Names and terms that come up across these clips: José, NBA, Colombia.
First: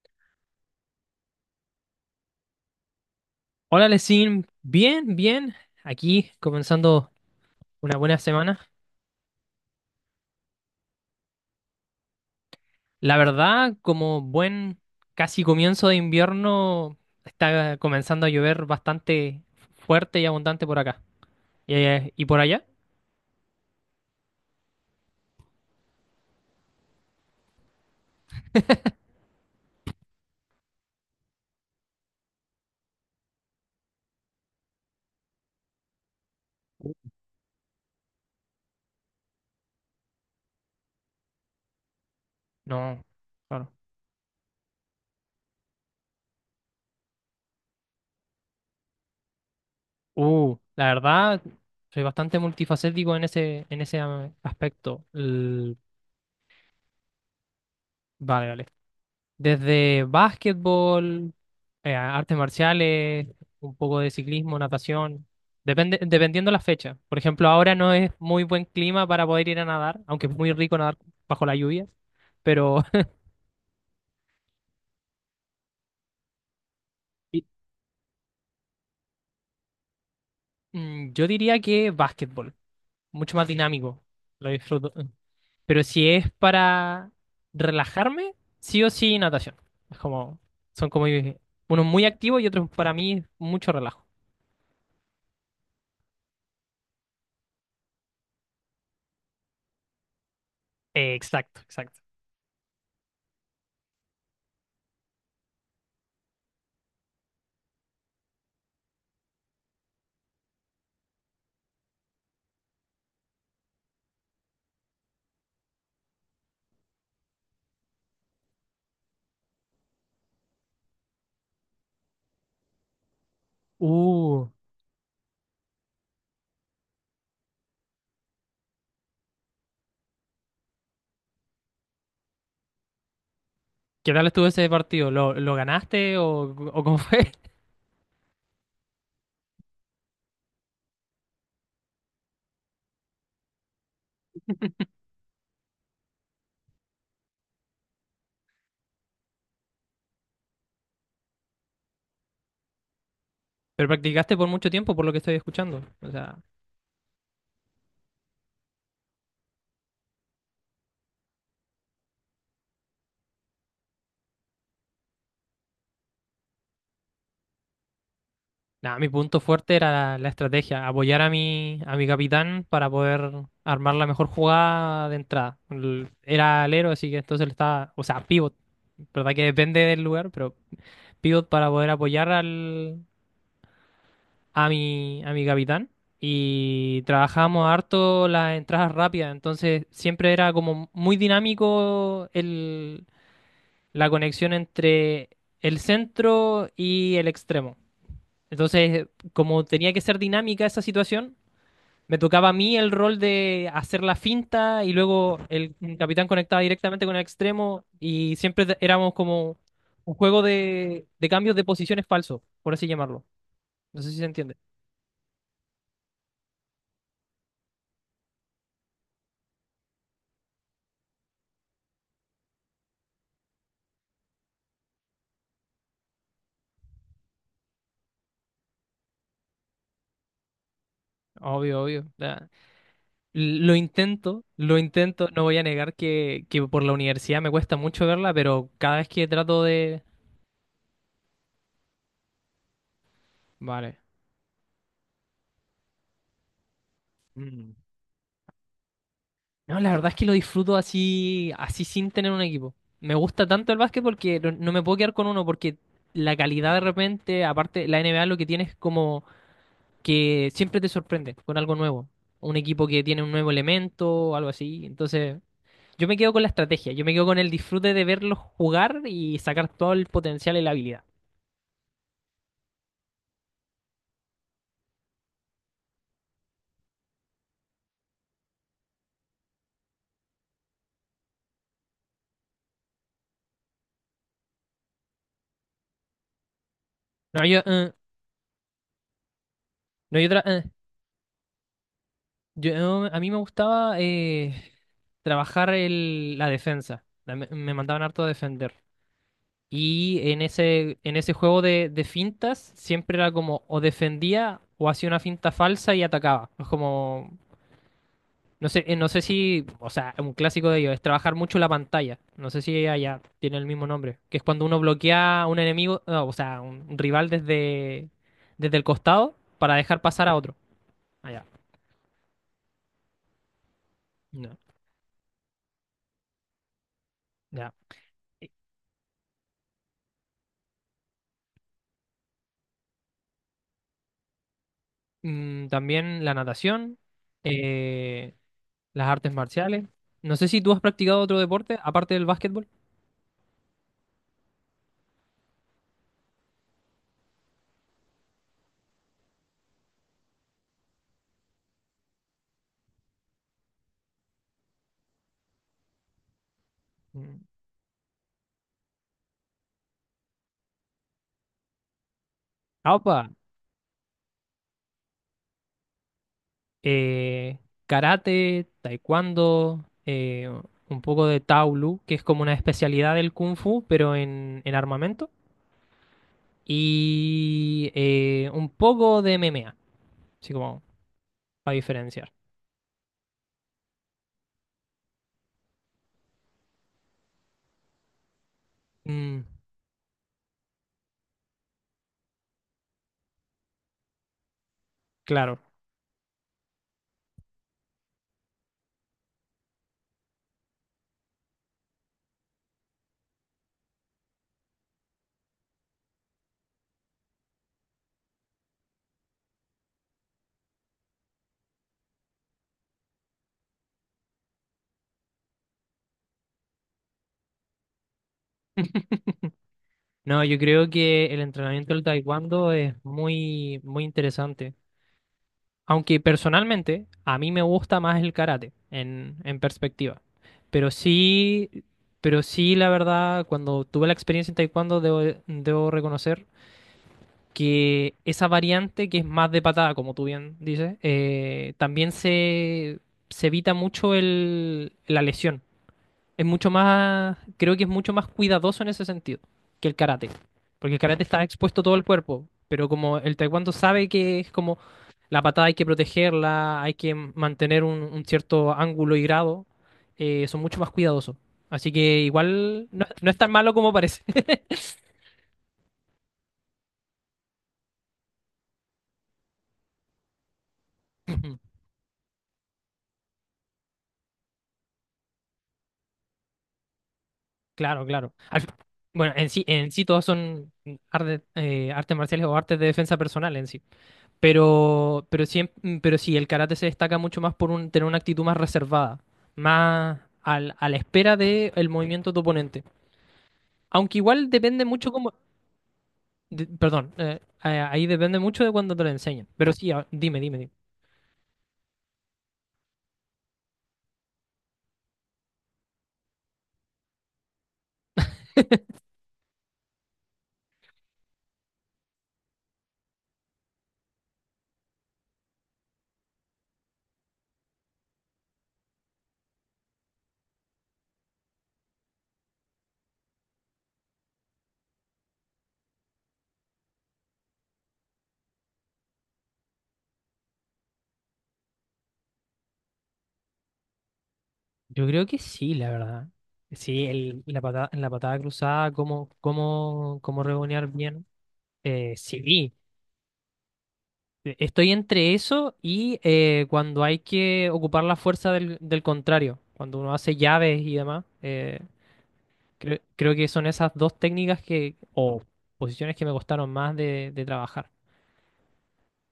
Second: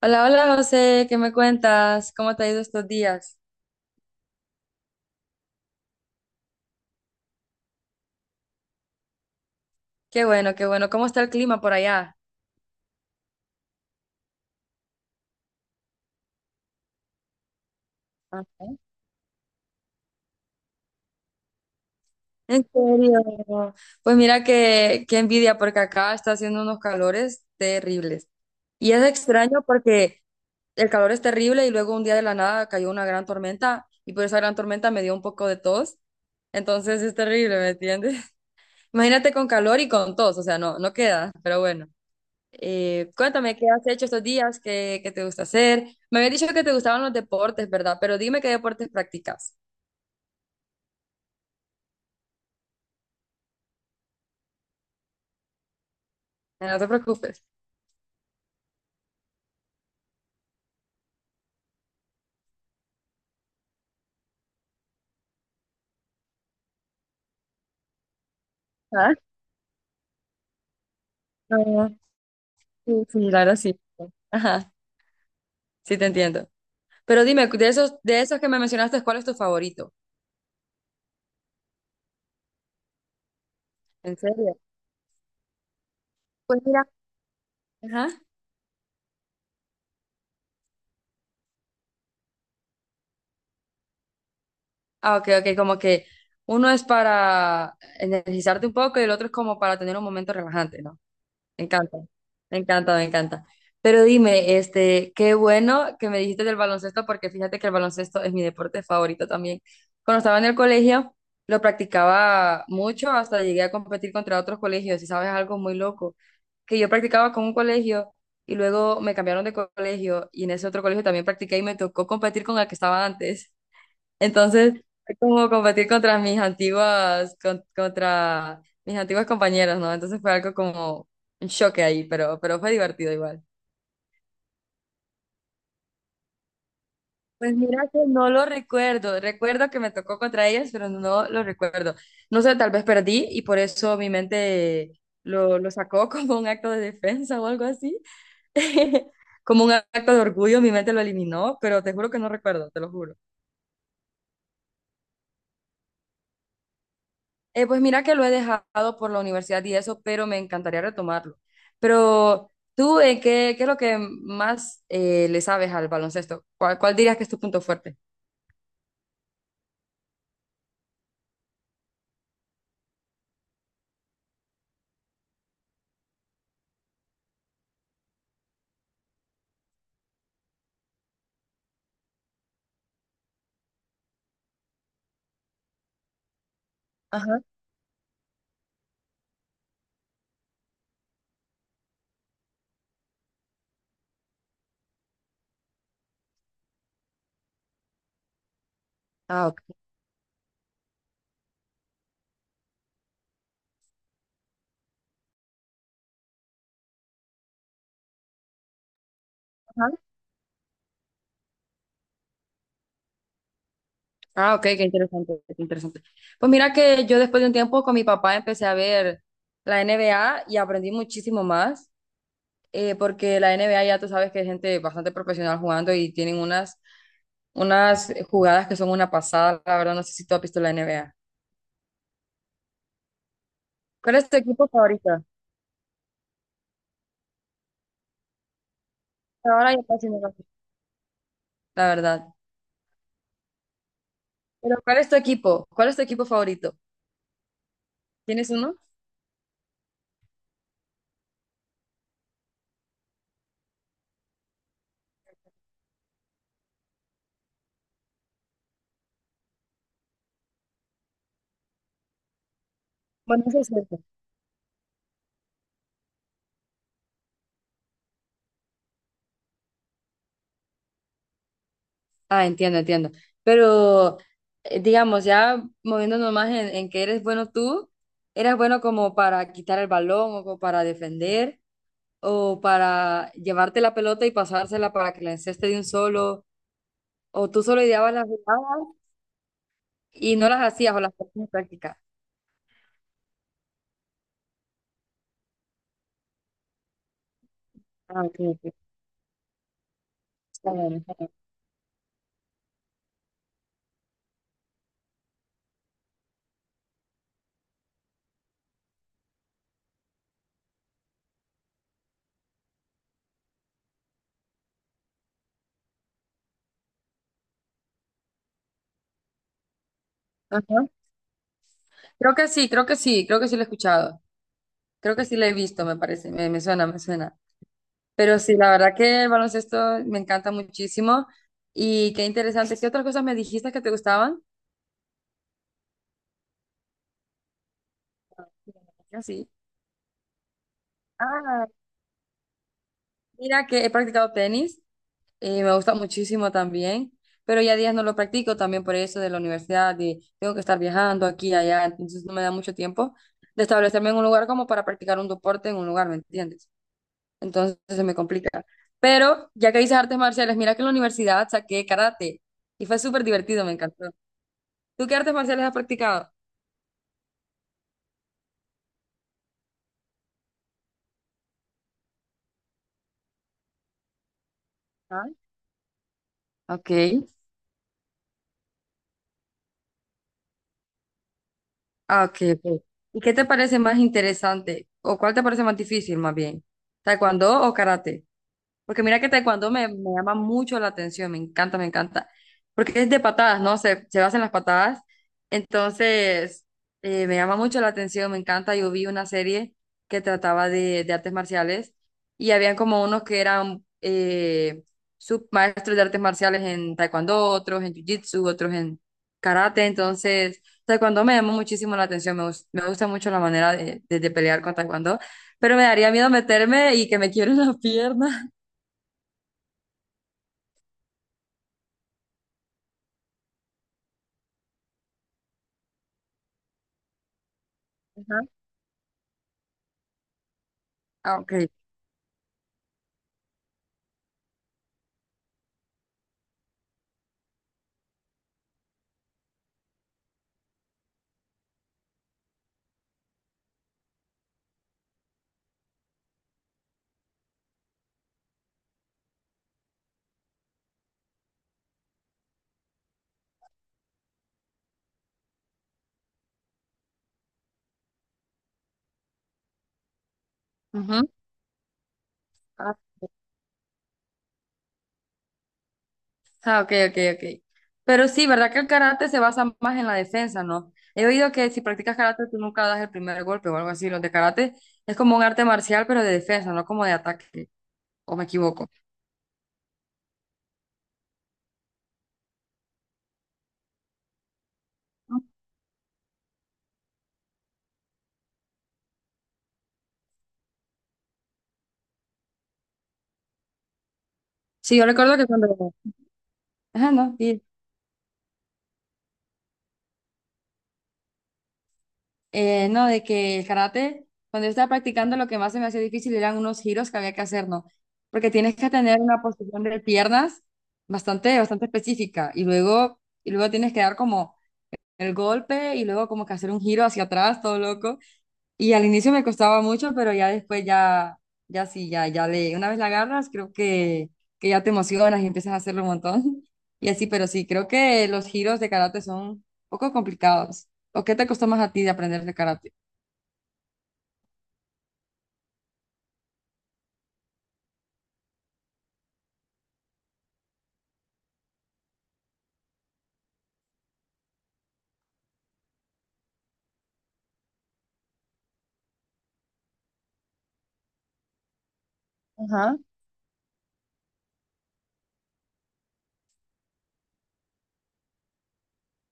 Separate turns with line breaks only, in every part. Hola, hola José, ¿qué me cuentas? ¿Cómo te ha ido estos días?
Hola, Lesin. Bien, bien. Aquí comenzando una buena semana.
Qué bueno, qué bueno. ¿Cómo está el clima por allá?
La verdad, como buen casi comienzo de invierno, está comenzando a llover
Ajá.
bastante fuerte y abundante por acá. Y por
¿En
allá?
serio? Pues mira qué envidia porque acá está haciendo unos calores terribles. Y es extraño porque el calor es terrible y luego un día de la nada cayó una gran tormenta y por esa gran tormenta me dio un poco de tos. Entonces es terrible, ¿me entiendes? Imagínate con calor y con tos, o sea, no queda, pero bueno.
No,
Cuéntame, ¿qué
claro.
has hecho estos días? ¿Qué te gusta hacer? Me habías dicho que te gustaban los deportes, ¿verdad? Pero dime qué deportes practicas.
La verdad, soy bastante multifacético en en ese aspecto.
No te preocupes.
Vale, vale. Desde básquetbol, artes marciales, un poco de ciclismo, natación, dependiendo la fecha. Por ejemplo, ahora no es muy buen clima
Ah,
para poder ir a nadar, aunque es muy rico nadar bajo la lluvia,
no,
pero
sí, sí, claro, sí. Ajá, sí te entiendo. Pero
y-
dime, de esos que me mencionaste, ¿cuál es tu favorito?
yo diría que básquetbol, mucho más dinámico,
¿En
lo
serio?
disfruto. Pero si es
Pues mira.
para
Ajá.
relajarme, sí o sí natación. Es como, son como unos muy activos y otros para mí mucho relajo.
Ah, ok, ok, como que uno es para energizarte un poco y el otro es como para tener un momento relajante, ¿no?
Exacto,
Me encanta,
exacto.
me encanta, me encanta. Pero dime, este, qué bueno que me dijiste del baloncesto, porque fíjate que el baloncesto es mi deporte favorito también. Cuando estaba en el colegio, lo practicaba mucho, hasta llegué a competir contra otros colegios, y sabes, algo muy loco, que yo practicaba con un colegio y luego me cambiaron de colegio y en ese otro colegio también practiqué y me tocó competir con el que estaba antes.
Uh.
Entonces, fue como competir contra mis antiguas, contra mis antiguas compañeras, ¿no? Entonces fue algo como un choque ahí, pero fue divertido igual.
¿Qué tal estuvo ese partido? Lo ganaste o cómo fue?
Pues mira que no lo recuerdo. Recuerdo que me tocó contra ellas, pero no lo recuerdo. No sé, tal vez perdí y por eso mi mente lo sacó como un acto de defensa o algo así. Como un acto de orgullo, mi mente lo eliminó, pero te juro que no recuerdo, te lo juro.
Pero practicaste por mucho tiempo, por lo que estoy escuchando. O sea,
Pues mira que lo he dejado por la universidad y eso, pero me encantaría retomarlo. Pero tú, ¿qué, qué es lo que más le sabes al baloncesto? ¿Cuál dirías que es tu punto fuerte?
nada, mi punto fuerte era la estrategia, apoyar a a mi capitán para poder armar la mejor jugada de entrada. Era alero, así que entonces le estaba, o sea, pivot, verdad que depende del lugar, pero pivot para poder apoyar al, a a mi capitán. Y
Ajá,
trabajamos harto las entradas rápidas, entonces siempre era como muy dinámico la conexión entre el centro y el extremo. Entonces,
Ah, ok.
como tenía que ser dinámica esa situación, me tocaba a mí el rol de hacer la finta y luego el capitán conectaba directamente con el extremo y siempre éramos como
Ajá.
un juego de cambios de posiciones falsos, por así llamarlo. No sé si se
Ah,
entiende.
ok, qué interesante, qué interesante. Pues mira que yo después de un tiempo con mi papá empecé a ver la NBA y aprendí muchísimo más, porque la NBA ya tú sabes que hay gente bastante profesional jugando y tienen unas jugadas que son una pasada, la verdad no sé si tú has visto la NBA.
Obvio, obvio. Ya. Lo
¿Cuál es tu
intento,
equipo
lo
favorito?
intento. No voy a negar que por la universidad me cuesta mucho verla, pero cada vez que trato
Ahora ya
de...
casi no lo veo, la verdad.
Vale.
Pero ¿cuál es tu equipo? ¿Cuál es tu equipo favorito? ¿Tienes uno?
No, la verdad es que lo disfruto así, así sin tener un equipo. Me gusta tanto el básquet porque no, no me puedo quedar con uno, porque la calidad de repente, aparte, la NBA lo que tiene es como que siempre te sorprende con algo nuevo. Un equipo que tiene un
Bueno,
nuevo
eso es cierto.
elemento, algo así. Entonces, yo me quedo con la estrategia, yo me quedo con el disfrute de verlos jugar y sacar todo el potencial y la habilidad.
Ah, entiendo, entiendo. Pero, digamos, ya moviéndonos más en que eres bueno tú, ¿eras bueno como para quitar el balón o como para defender o para llevarte la pelota y pasársela para que la enceste de un solo?
No,
¿O tú solo ideabas las jugadas
no,
y no las hacías o las ponías en práctica?
a mí me gustaba trabajar la defensa. Me mandaban harto
Ah,
a
ok,
defender.
ok.
Y en
Está bien, está
en
bien.
ese juego de fintas siempre era como o defendía o hacía una finta falsa y atacaba. No sé, no sé si, o sea, un clásico de ellos es trabajar mucho la pantalla. No sé si allá tiene el mismo nombre, que es cuando uno bloquea a un enemigo, no, o sea, un rival desde, desde el costado para dejar pasar a otro.
Ajá.
Allá.
Creo que sí, creo que sí, creo que sí lo he escuchado.
No,
Creo que sí la he visto, me parece, me suena, me suena.
ya.
Pero
Eh,
sí, la verdad que el baloncesto me encanta muchísimo y qué interesante. ¿Qué otras cosas me dijiste que te gustaban?
también la natación, eh, las artes
Así.
marciales. No sé si tú has practicado otro
Ah,
deporte aparte del básquetbol.
mira que he practicado tenis y me gusta muchísimo también, pero ya días no lo practico también por eso de la universidad y tengo que estar viajando aquí y allá, entonces no me da mucho tiempo de establecerme en un lugar como para practicar un deporte en un lugar, ¿me entiendes?
Mm.
Entonces se me complica. Pero ya que dices artes marciales, mira que en la universidad saqué karate y fue súper
Opa,
divertido, me encantó. ¿Tú qué artes marciales has practicado?
eh, karate, taekwondo, un poco de Taolu, que es como una especialidad del kung fu, pero en
Ah,
armamento.
ok.
Y un poco de MMA, así como para
Ah,
diferenciar.
ok, ok. ¿Y qué te parece más interesante? ¿O cuál te parece más difícil, más bien? ¿Taekwondo o karate? Porque mira que
Mm,
taekwondo me llama mucho la atención, me encanta, me encanta. Porque es de patadas, ¿no? Se basa en las patadas.
claro.
Entonces, me llama mucho la atención, me encanta. Yo vi una serie que trataba de artes marciales y habían como unos que eran submaestros de artes marciales en taekwondo, otros en jiu-jitsu, otros en karate. Entonces, taekwondo me llamó muchísimo la atención, me, me gusta mucho la manera de pelear con taekwondo, pero me daría miedo meterme y que me quiebren las piernas.
No, yo creo que el entrenamiento del taekwondo es muy, muy interesante. Aunque personalmente a mí me gusta más el karate en perspectiva. Pero
Ah, ok.
sí, pero sí, la verdad, cuando tuve la experiencia en taekwondo, debo, debo reconocer que esa variante que es más de patada, como tú bien dices, también se evita mucho la lesión. Es mucho más, creo que es mucho más cuidadoso en ese sentido que el karate. Porque el karate está expuesto todo el cuerpo, pero como el taekwondo sabe que es como la patada hay que protegerla, hay que mantener un cierto ángulo y grado, son mucho más
Ujú.
cuidadosos. Así que igual
Ah,
no, no es tan malo como parece.
Ah, ok, ok, ok. Pero sí, ¿verdad que el karate se basa más en la defensa, ¿no? He oído que si practicas karate tú nunca das el primer golpe o algo así. Los de karate es como un arte marcial, pero de defensa, no como de ataque,
Claro, claro.
o me equivoco.
Bueno, en sí todos son artes marciales o artes de defensa personal en sí. Pero sí, pero sí, el karate se destaca mucho más por tener una actitud más reservada, a la espera del movimiento de tu oponente. Aunque igual depende
Sí, yo
mucho como...
recuerdo que cuando... Ajá,
perdón,
no, sí.
ahí depende mucho de cuando te lo enseñen. Pero sí, dime, dime, dime.
No, de que el karate, cuando yo estaba practicando, lo que más se me hacía difícil eran unos giros que había que hacer, ¿no? Porque tienes que tener una posición de piernas bastante, bastante específica y luego tienes que dar como el golpe y luego como que hacer un giro hacia atrás, todo loco. Y al inicio me costaba mucho, pero ya después ya, ya sí, ya, ya le, una vez la agarras, creo que ya te emocionas y empiezas a hacerlo un montón. Y así, pero sí, creo que los giros de karate son un poco complicados. ¿O qué te costó más a ti de aprender de karate?
Yo creo que sí, la verdad. Sí, la patada cruzada, cómo rebonear bien. Eh, sí, Estoy entre eso y cuando hay que ocupar la fuerza del, del contrario, cuando uno hace llaves y demás.
Ajá.
Creo que son esas dos técnicas que, o posiciones que me costaron más de trabajar.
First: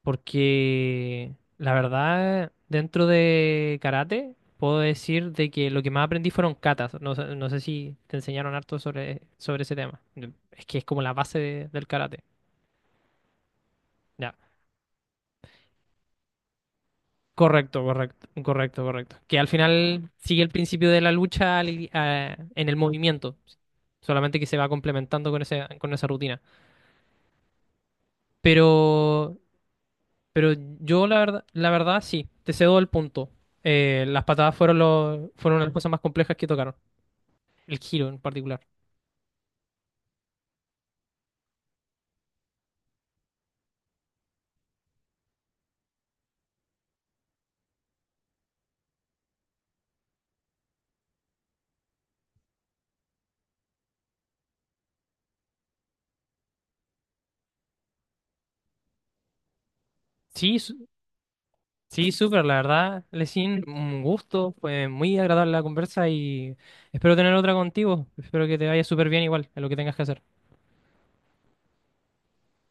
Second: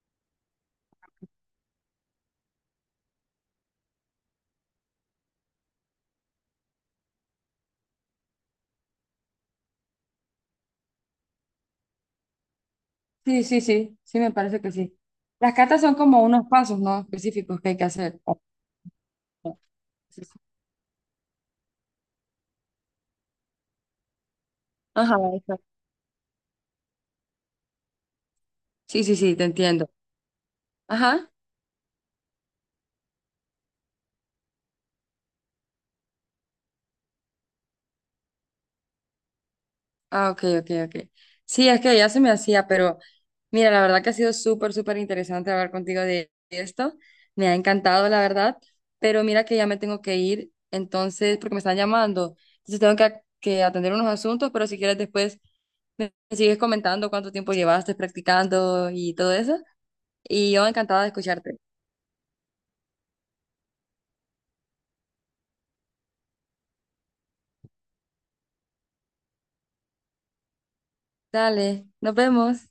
Porque la verdad, dentro de karate, puedo decir de que lo que más aprendí fueron katas. No sé si te enseñaron harto sobre, sobre ese tema. Es que es como del karate.
Sí, sí, sí, sí, me
Ya.
parece que sí. Las catas son como unos pasos, ¿no? Específicos que hay
Correcto,
que hacer.
correcto, correcto, correcto. Que al final
Sí, sí,
sigue el principio de la lucha en el movimiento, solamente que se va
Ajá,
complementando con
exacto.
ese, con esa rutina.
Sí, sí, sí,
Pero,
te entiendo.
pero yo
Ajá.
la verdad sí, te cedo el punto. Las patadas fueron las cosas más complejas que tocaron, el giro en particular.
Ah, ok, ok, ok. Sí, es que ya se me hacía, pero mira, la verdad que ha sido súper, súper interesante hablar contigo de esto. Me ha encantado, la verdad, pero mira que ya me tengo que ir, entonces, porque me están llamando. Entonces tengo que atender unos asuntos, pero si quieres después me sigues comentando cuánto tiempo llevaste practicando y todo eso. Y
Sí,
yo
su-
encantada de escucharte.
sí, súper, la verdad, Lesin, un gusto, fue muy agradable la conversa y espero tener otra contigo. Espero que te vaya súper bien igual en lo que tengas que hacer.
Dale, nos vemos.